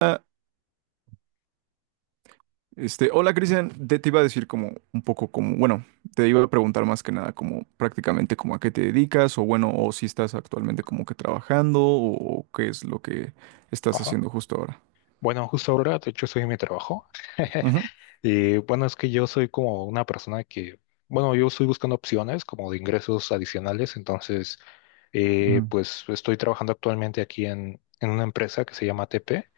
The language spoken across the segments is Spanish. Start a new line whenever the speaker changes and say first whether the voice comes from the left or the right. right: Ah, hola Cristian, te iba a decir como un poco como, bueno, te iba a preguntar más que nada como prácticamente como a qué te dedicas o bueno, o si estás actualmente como que trabajando o qué es lo que estás
left: Ajá.
right: haciendo justo ahora.
left: Bueno, justo ahora, de hecho, soy en mi trabajo.
right: Ujú,
left: Y bueno, es que yo soy como una persona que, bueno, yo estoy buscando opciones como de ingresos adicionales, entonces, pues estoy trabajando actualmente aquí en, una empresa que se llama TP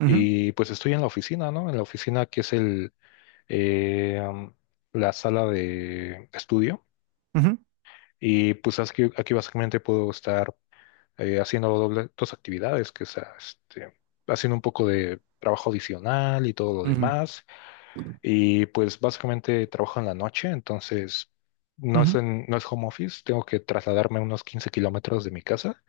right: ujú,
left: y pues estoy en la oficina, ¿no? En la oficina que es el, eh, am, la sala de estudio
right: ujú,
left: y pues aquí, básicamente puedo estar haciendo dos actividades, que sea este, haciendo un poco de trabajo adicional y todo lo
right: ujú,
left: demás. Y pues básicamente trabajo en la noche, entonces no es,
right: ujú,
left: no es home office, tengo que trasladarme unos 15 kilómetros de mi casa.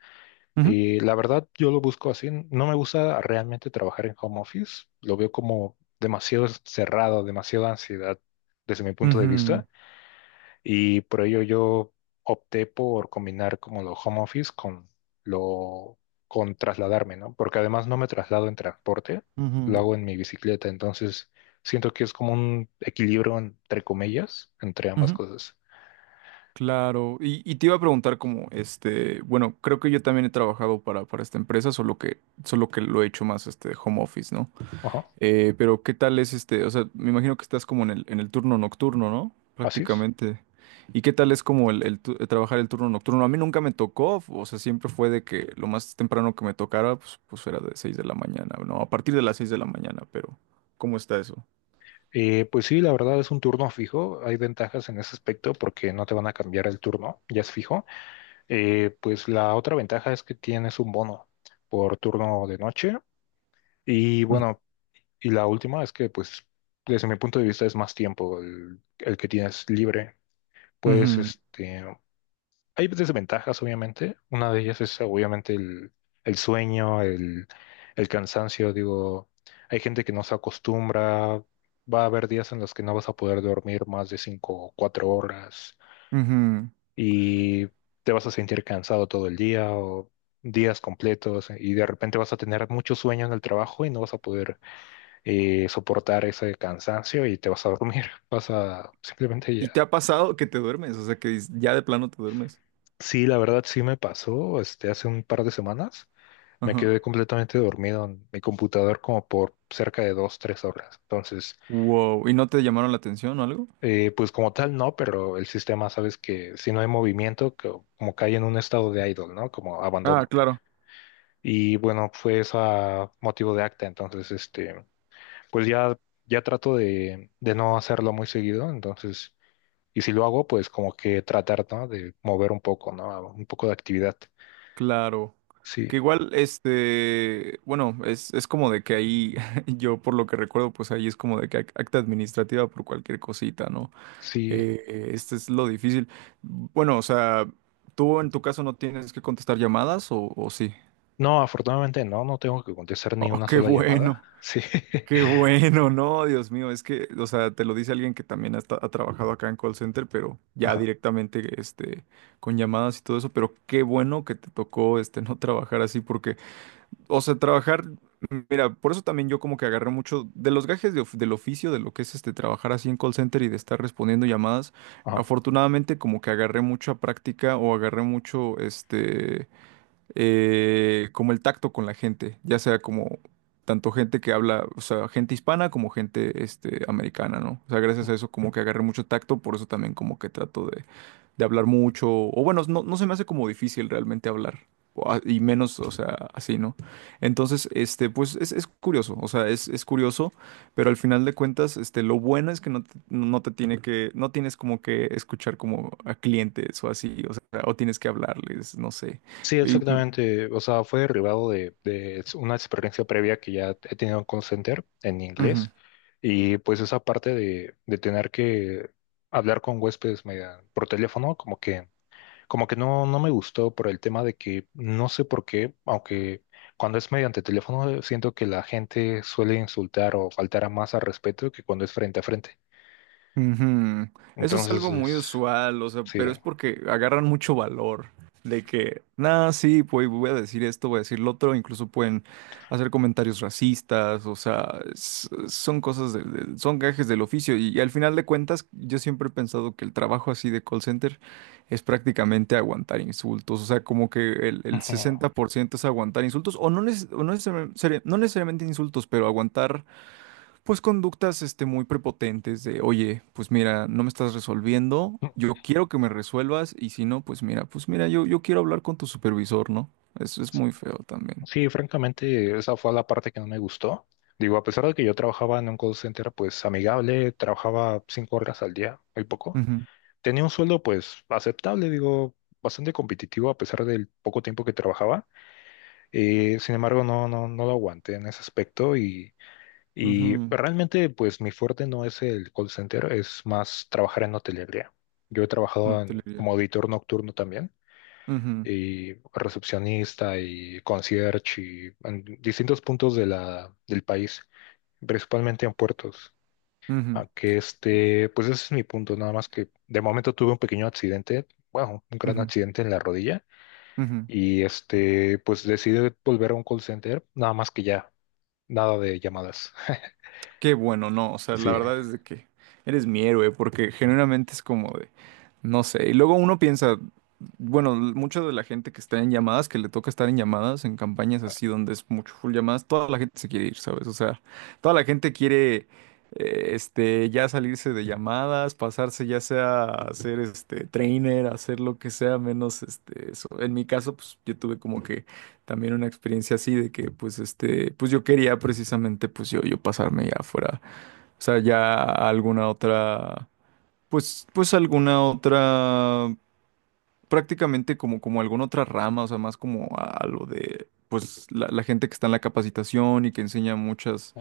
right: ujú,
left: Y la verdad, yo lo busco así. No me gusta realmente trabajar en home office. Lo veo como demasiado cerrado, demasiada ansiedad desde mi punto de
right: ujú,
left: vista. Y por ello yo opté por combinar como lo home office con lo con trasladarme, ¿no? Porque además no me traslado en transporte, lo
right: ujú,
left: hago en mi bicicleta, entonces siento que es como un equilibrio entre comillas entre ambas
right: ujú.
left: cosas.
right: Claro, y te iba a preguntar como, bueno, creo que yo también he trabajado para esta empresa, solo que lo he hecho más home office, ¿no?
left: Ajá,
right: Pero ¿qué tal es este? O sea, me imagino que estás como en en el turno nocturno, ¿no?
left: así es.
right: Prácticamente. ¿Y qué tal es como trabajar el turno nocturno? A mí nunca me tocó, o sea, siempre fue de que lo más temprano que me tocara, pues era de 6 de la mañana, no, a partir de las 6 de la mañana, pero ¿cómo está eso?
left: Pues sí, la verdad es un turno fijo, hay ventajas en ese aspecto porque no te van a cambiar el turno, ya es fijo. Pues la otra ventaja es que tienes un bono por turno de noche. Y
right: Ujú,
left: bueno, y la última es que, pues, desde mi punto de vista es más tiempo el que tienes libre. Puedes,
right: ujú.
left: este, hay desventajas, obviamente. Una de ellas es, obviamente, el sueño, el cansancio. Digo, hay gente que no se acostumbra. Va a haber días en los que no vas a poder dormir más de 5 o 4 horas
right: Ujú.
left: y te vas a sentir cansado todo el día o días completos y de repente vas a tener mucho sueño en el trabajo y no vas a poder soportar ese cansancio y te vas a dormir, vas a simplemente ya.
right: ¿Y te ha pasado que te duermes? O sea, que ya de plano te duermes.
left: Sí, la verdad sí me pasó, este, hace un par de semanas me
right: Ajá.
left: quedé completamente dormido en mi computador como por cerca de dos, tres horas. Entonces,
right: Wow. ¿Y no te llamaron la atención o algo?
left: pues como tal no, pero el sistema, sabes que si no hay movimiento, como cae en un estado de idle, ¿no? Como
right: Ah,
left: abandono.
right: claro.
left: Y bueno, fue esa motivo de acta, entonces, este, pues ya, ya trato de no hacerlo muy seguido, entonces... Y si lo hago, pues como que tratar, ¿no? De mover un poco, ¿no? Un poco de actividad.
right: Claro.
left: Sí,
right: Que igual, bueno, es como de que ahí, yo por lo que recuerdo, pues ahí es como de que acta administrativa por cualquier cosita, ¿no?
left: sí.
right: Este es lo difícil. Bueno, o sea, ¿tú en tu caso no tienes que contestar llamadas o sí?
left: No, afortunadamente no, no tengo que contestar ni
right: Oh,
left: una sola llamada. Sí.
right: qué bueno, no, Dios mío, es que, o sea, te lo dice alguien que también ha trabajado acá en call center, pero ya
left: Ajá,
right: directamente, con llamadas y todo eso, pero qué bueno que te tocó, no trabajar así porque... O sea, trabajar, mira, por eso también yo como que agarré mucho de los gajes del oficio, de lo que es este trabajar así en call center y de estar respondiendo llamadas.
left: ajá.
right: Afortunadamente como que agarré mucha práctica o agarré mucho como el tacto con la gente, ya sea como tanto gente que habla, o sea, gente hispana como gente americana, ¿no? O sea, gracias a eso como que agarré mucho tacto, por eso también como que trato de hablar mucho, o bueno, no se me hace como difícil realmente hablar, y menos, o sea, así, ¿no? Entonces, pues es curioso, o sea, es curioso, pero al final de cuentas, lo bueno es que no te tiene que, no tienes como que escuchar como a clientes o así, o sea, o tienes que hablarles, no sé.
left: Sí,
right: Y, mm,
left: exactamente. O sea, fue derivado de una experiencia previa que ya he tenido en call center en
right: ujú.
left: inglés. Y pues esa parte de tener que hablar con huéspedes por teléfono, como que como que no, no me gustó por el tema de que no sé por qué, aunque cuando es mediante teléfono siento que la gente suele insultar o faltar a más al respeto que cuando es frente a frente.
right: Ujú. Eso es
left: Entonces
right: algo muy
left: es,
right: usual, o sea,
left: sí.
right: pero es porque agarran mucho valor de que, nada, sí, pues voy a decir esto, voy a decir lo otro, incluso pueden hacer comentarios racistas, o sea, son cosas, son gajes del oficio y, al final de cuentas yo siempre he pensado que el trabajo así de call center es prácticamente aguantar insultos, o sea, como que el
left: Ujú.
right: 60% es aguantar insultos o no, o no necesariamente no necesariamente insultos, pero aguantar pues conductas muy prepotentes de, oye, pues mira, no me estás resolviendo,
left: No,
right: yo quiero que me resuelvas y si no, pues mira, yo quiero hablar con tu supervisor, ¿no? Eso es muy feo también.
left: sí, francamente esa fue la parte que no me gustó. Digo, a pesar de que yo trabajaba en un call center pues amigable, trabajaba 5 horas al día, muy poco.
right: Ujú,
left: Tenía un sueldo pues aceptable, digo, bastante competitivo a pesar del poco tiempo que trabajaba. Sin embargo, no lo aguanté en ese aspecto y
right: ujú.
left: realmente pues mi fuerte no es el call center, es más trabajar en hotelería. Yo he
right: No
left: trabajado
right: te le diría.
left: como auditor nocturno también
right: Ujú,
left: y recepcionista y concierge y en distintos puntos de la, del país, principalmente en puertos.
right: ujú,
left: Aunque este, pues ese es mi punto, nada más que de momento tuve un pequeño accidente, bueno, un gran
right: ujú,
left: accidente en la rodilla.
right: ujú.
left: Y este, pues decidí volver a un call center, nada más que ya nada de llamadas.
right: Qué bueno, no, o sea, la
left: Sí,
right: verdad es de que eres mi héroe, porque genuinamente es como de, no sé, y luego uno piensa, bueno, mucha de la gente que está en llamadas, que le toca estar en llamadas, en campañas así donde es mucho full llamadas, toda la gente se quiere ir, ¿sabes? O sea, toda la gente quiere, ya salirse de llamadas, pasarse ya sea a ser, trainer, a hacer lo que sea, menos, eso. En mi caso, pues yo tuve como que también una experiencia así de que yo quería precisamente yo pasarme ya fuera, o sea ya a alguna otra, alguna otra, prácticamente como alguna otra rama, o sea más como a lo de pues la gente que está en la capacitación y que enseña muchas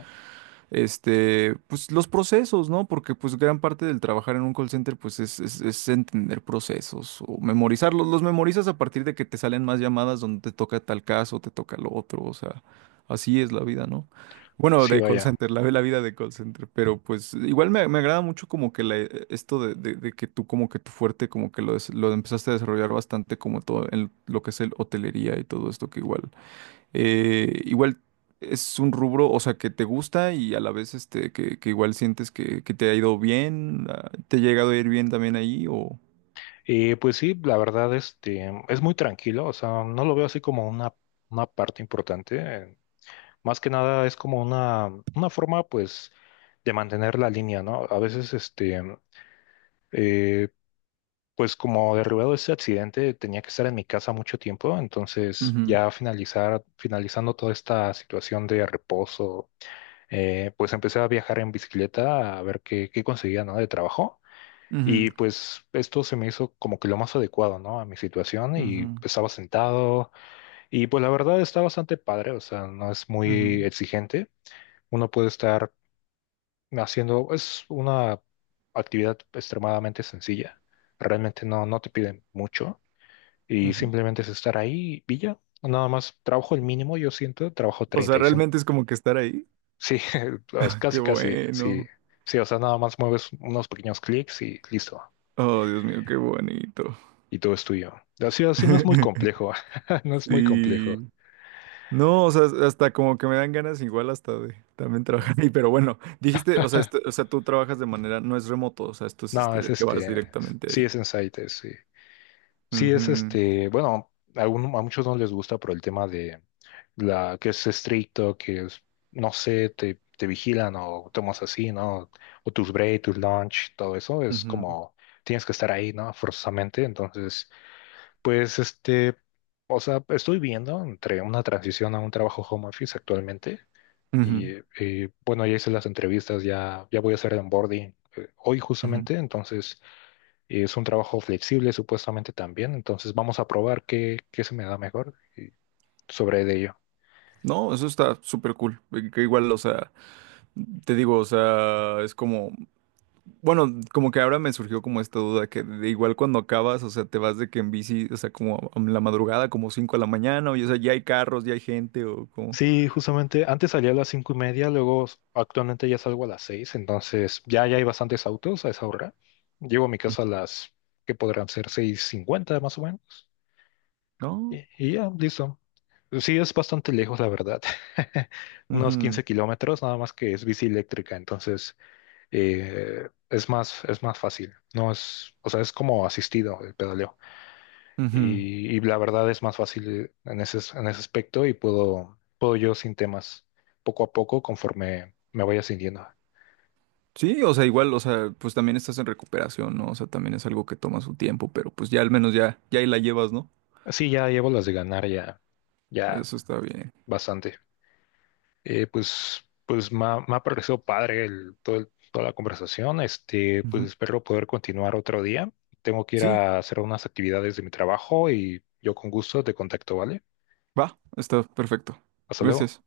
right: pues los procesos, ¿no? Porque pues gran parte del trabajar en un call center pues es entender procesos o memorizarlos. Los memorizas a partir de que te salen más llamadas donde te toca tal caso, te toca lo otro, o sea, así es la vida, ¿no? Bueno,
left: sí,
right: de call
left: vaya.
right: center, la vida de call center, pero pues igual me agrada mucho como que esto de que tú como que tu fuerte como que lo empezaste a desarrollar bastante como todo en lo que es el hotelería y todo esto que igual es un rubro, o sea, que te gusta y a la vez que igual sientes que te ha ido bien, ah, te ha llegado a ir bien también ahí o...
left: Y pues sí, la verdad, este, es muy tranquilo, o sea, no lo veo así como una parte importante. Más que nada es como una forma, pues, de mantener la línea, ¿no? A veces, este, eh, pues como derribado ese accidente, tenía que estar en mi casa mucho tiempo, entonces
right: Ujú,
left: ya finalizar, finalizando toda esta situación de reposo, pues empecé a viajar en bicicleta a ver qué, qué conseguía, ¿no? De trabajo.
right: ujú,
left: Y pues esto se me hizo como que lo más adecuado, ¿no? A mi situación y
right: ujú,
left: estaba sentado y pues la verdad está bastante padre, o sea, no es muy
right: ujú,
left: exigente. Uno puede estar haciendo, es una actividad extremadamente sencilla. Realmente no, no te piden mucho y
right: ujú.
left: simplemente es estar ahí y ya. Nada más trabajo el mínimo, yo siento, trabajo
right: O sea,
left: 35.
right: realmente es como que estar ahí.
left: Sí, pues,
right: Qué
left: casi, casi, sí.
right: bueno.
left: Sí, o sea, nada más mueves unos pequeños clics y listo.
right: Oh, Dios mío, qué bonito.
left: Y todo es tuyo. Así, así no es muy complejo, no es muy
right: Sí.
left: complejo.
right: No, o sea, hasta como que me dan ganas igual hasta de también trabajar ahí, pero bueno, dijiste, o sea, o sea, tú trabajas de manera, no es remoto, o sea, esto es
left: No,
right: este
left: es
right: de que vas
left: este, sí
right: directamente
left: es Insight, es, sí. Sí es
right: ahí.
left: este, bueno, a muchos no les gusta por el tema de la que es estricto, que es, no sé, te vigilan o tomas así, ¿no? O tus break, tus lunch, todo eso es
right: Ujú,
left: como tienes que estar ahí, ¿no? Forzosamente. Entonces, pues este, o sea, estoy viendo entre una transición a un trabajo home office actualmente
right: ujú,
left: y, bueno, ya hice las entrevistas, ya, ya voy a hacer el onboarding hoy
right: ujú.
left: justamente, entonces es un trabajo flexible supuestamente también, entonces vamos a probar qué, qué se me da mejor y sobre de ello.
right: No, eso está súper cool. Que Igual, o sea, te digo, o sea, es como, bueno, como que ahora me surgió como esta duda que de igual cuando acabas, o sea, te vas de que en bici, o sea, como a la madrugada, como 5 de la mañana, o ya, o sea, ya hay carros, ya hay gente, o como,
left: Sí, justamente antes salía a las 5:30, luego actualmente ya salgo a las seis, entonces ya, ya hay bastantes autos a esa hora. Llego a mi casa a las que podrán ser 6:50 más o menos.
right: ¿no?
left: Y ya, listo. Sí, es bastante lejos, la verdad. Unos
right: Ujú,
left: 15 kilómetros, nada más que es bici eléctrica, entonces es más fácil. No es, o sea, es como asistido el pedaleo.
right: ujú.
left: Y la verdad es más fácil en ese aspecto y puedo, puedo yo sin temas, poco a poco, conforme me vaya sintiendo.
right: Sí, o sea, igual, o sea, pues también estás en recuperación, ¿no? O sea, también es algo que toma su tiempo, pero pues ya al menos ya ahí la llevas, ¿no?
left: Sí, ya llevo las de ganar ya, ya
right: Eso está bien.
left: bastante. Pues, pues me ha parecido padre el, todo toda la conversación. Este, pues
right: Ujú.
left: espero poder continuar otro día. Tengo que ir
right: Sí,
left: a hacer unas actividades de mi trabajo y yo con gusto te contacto, ¿vale?
right: va, está perfecto.
left: Hasta luego.
right: Gracias.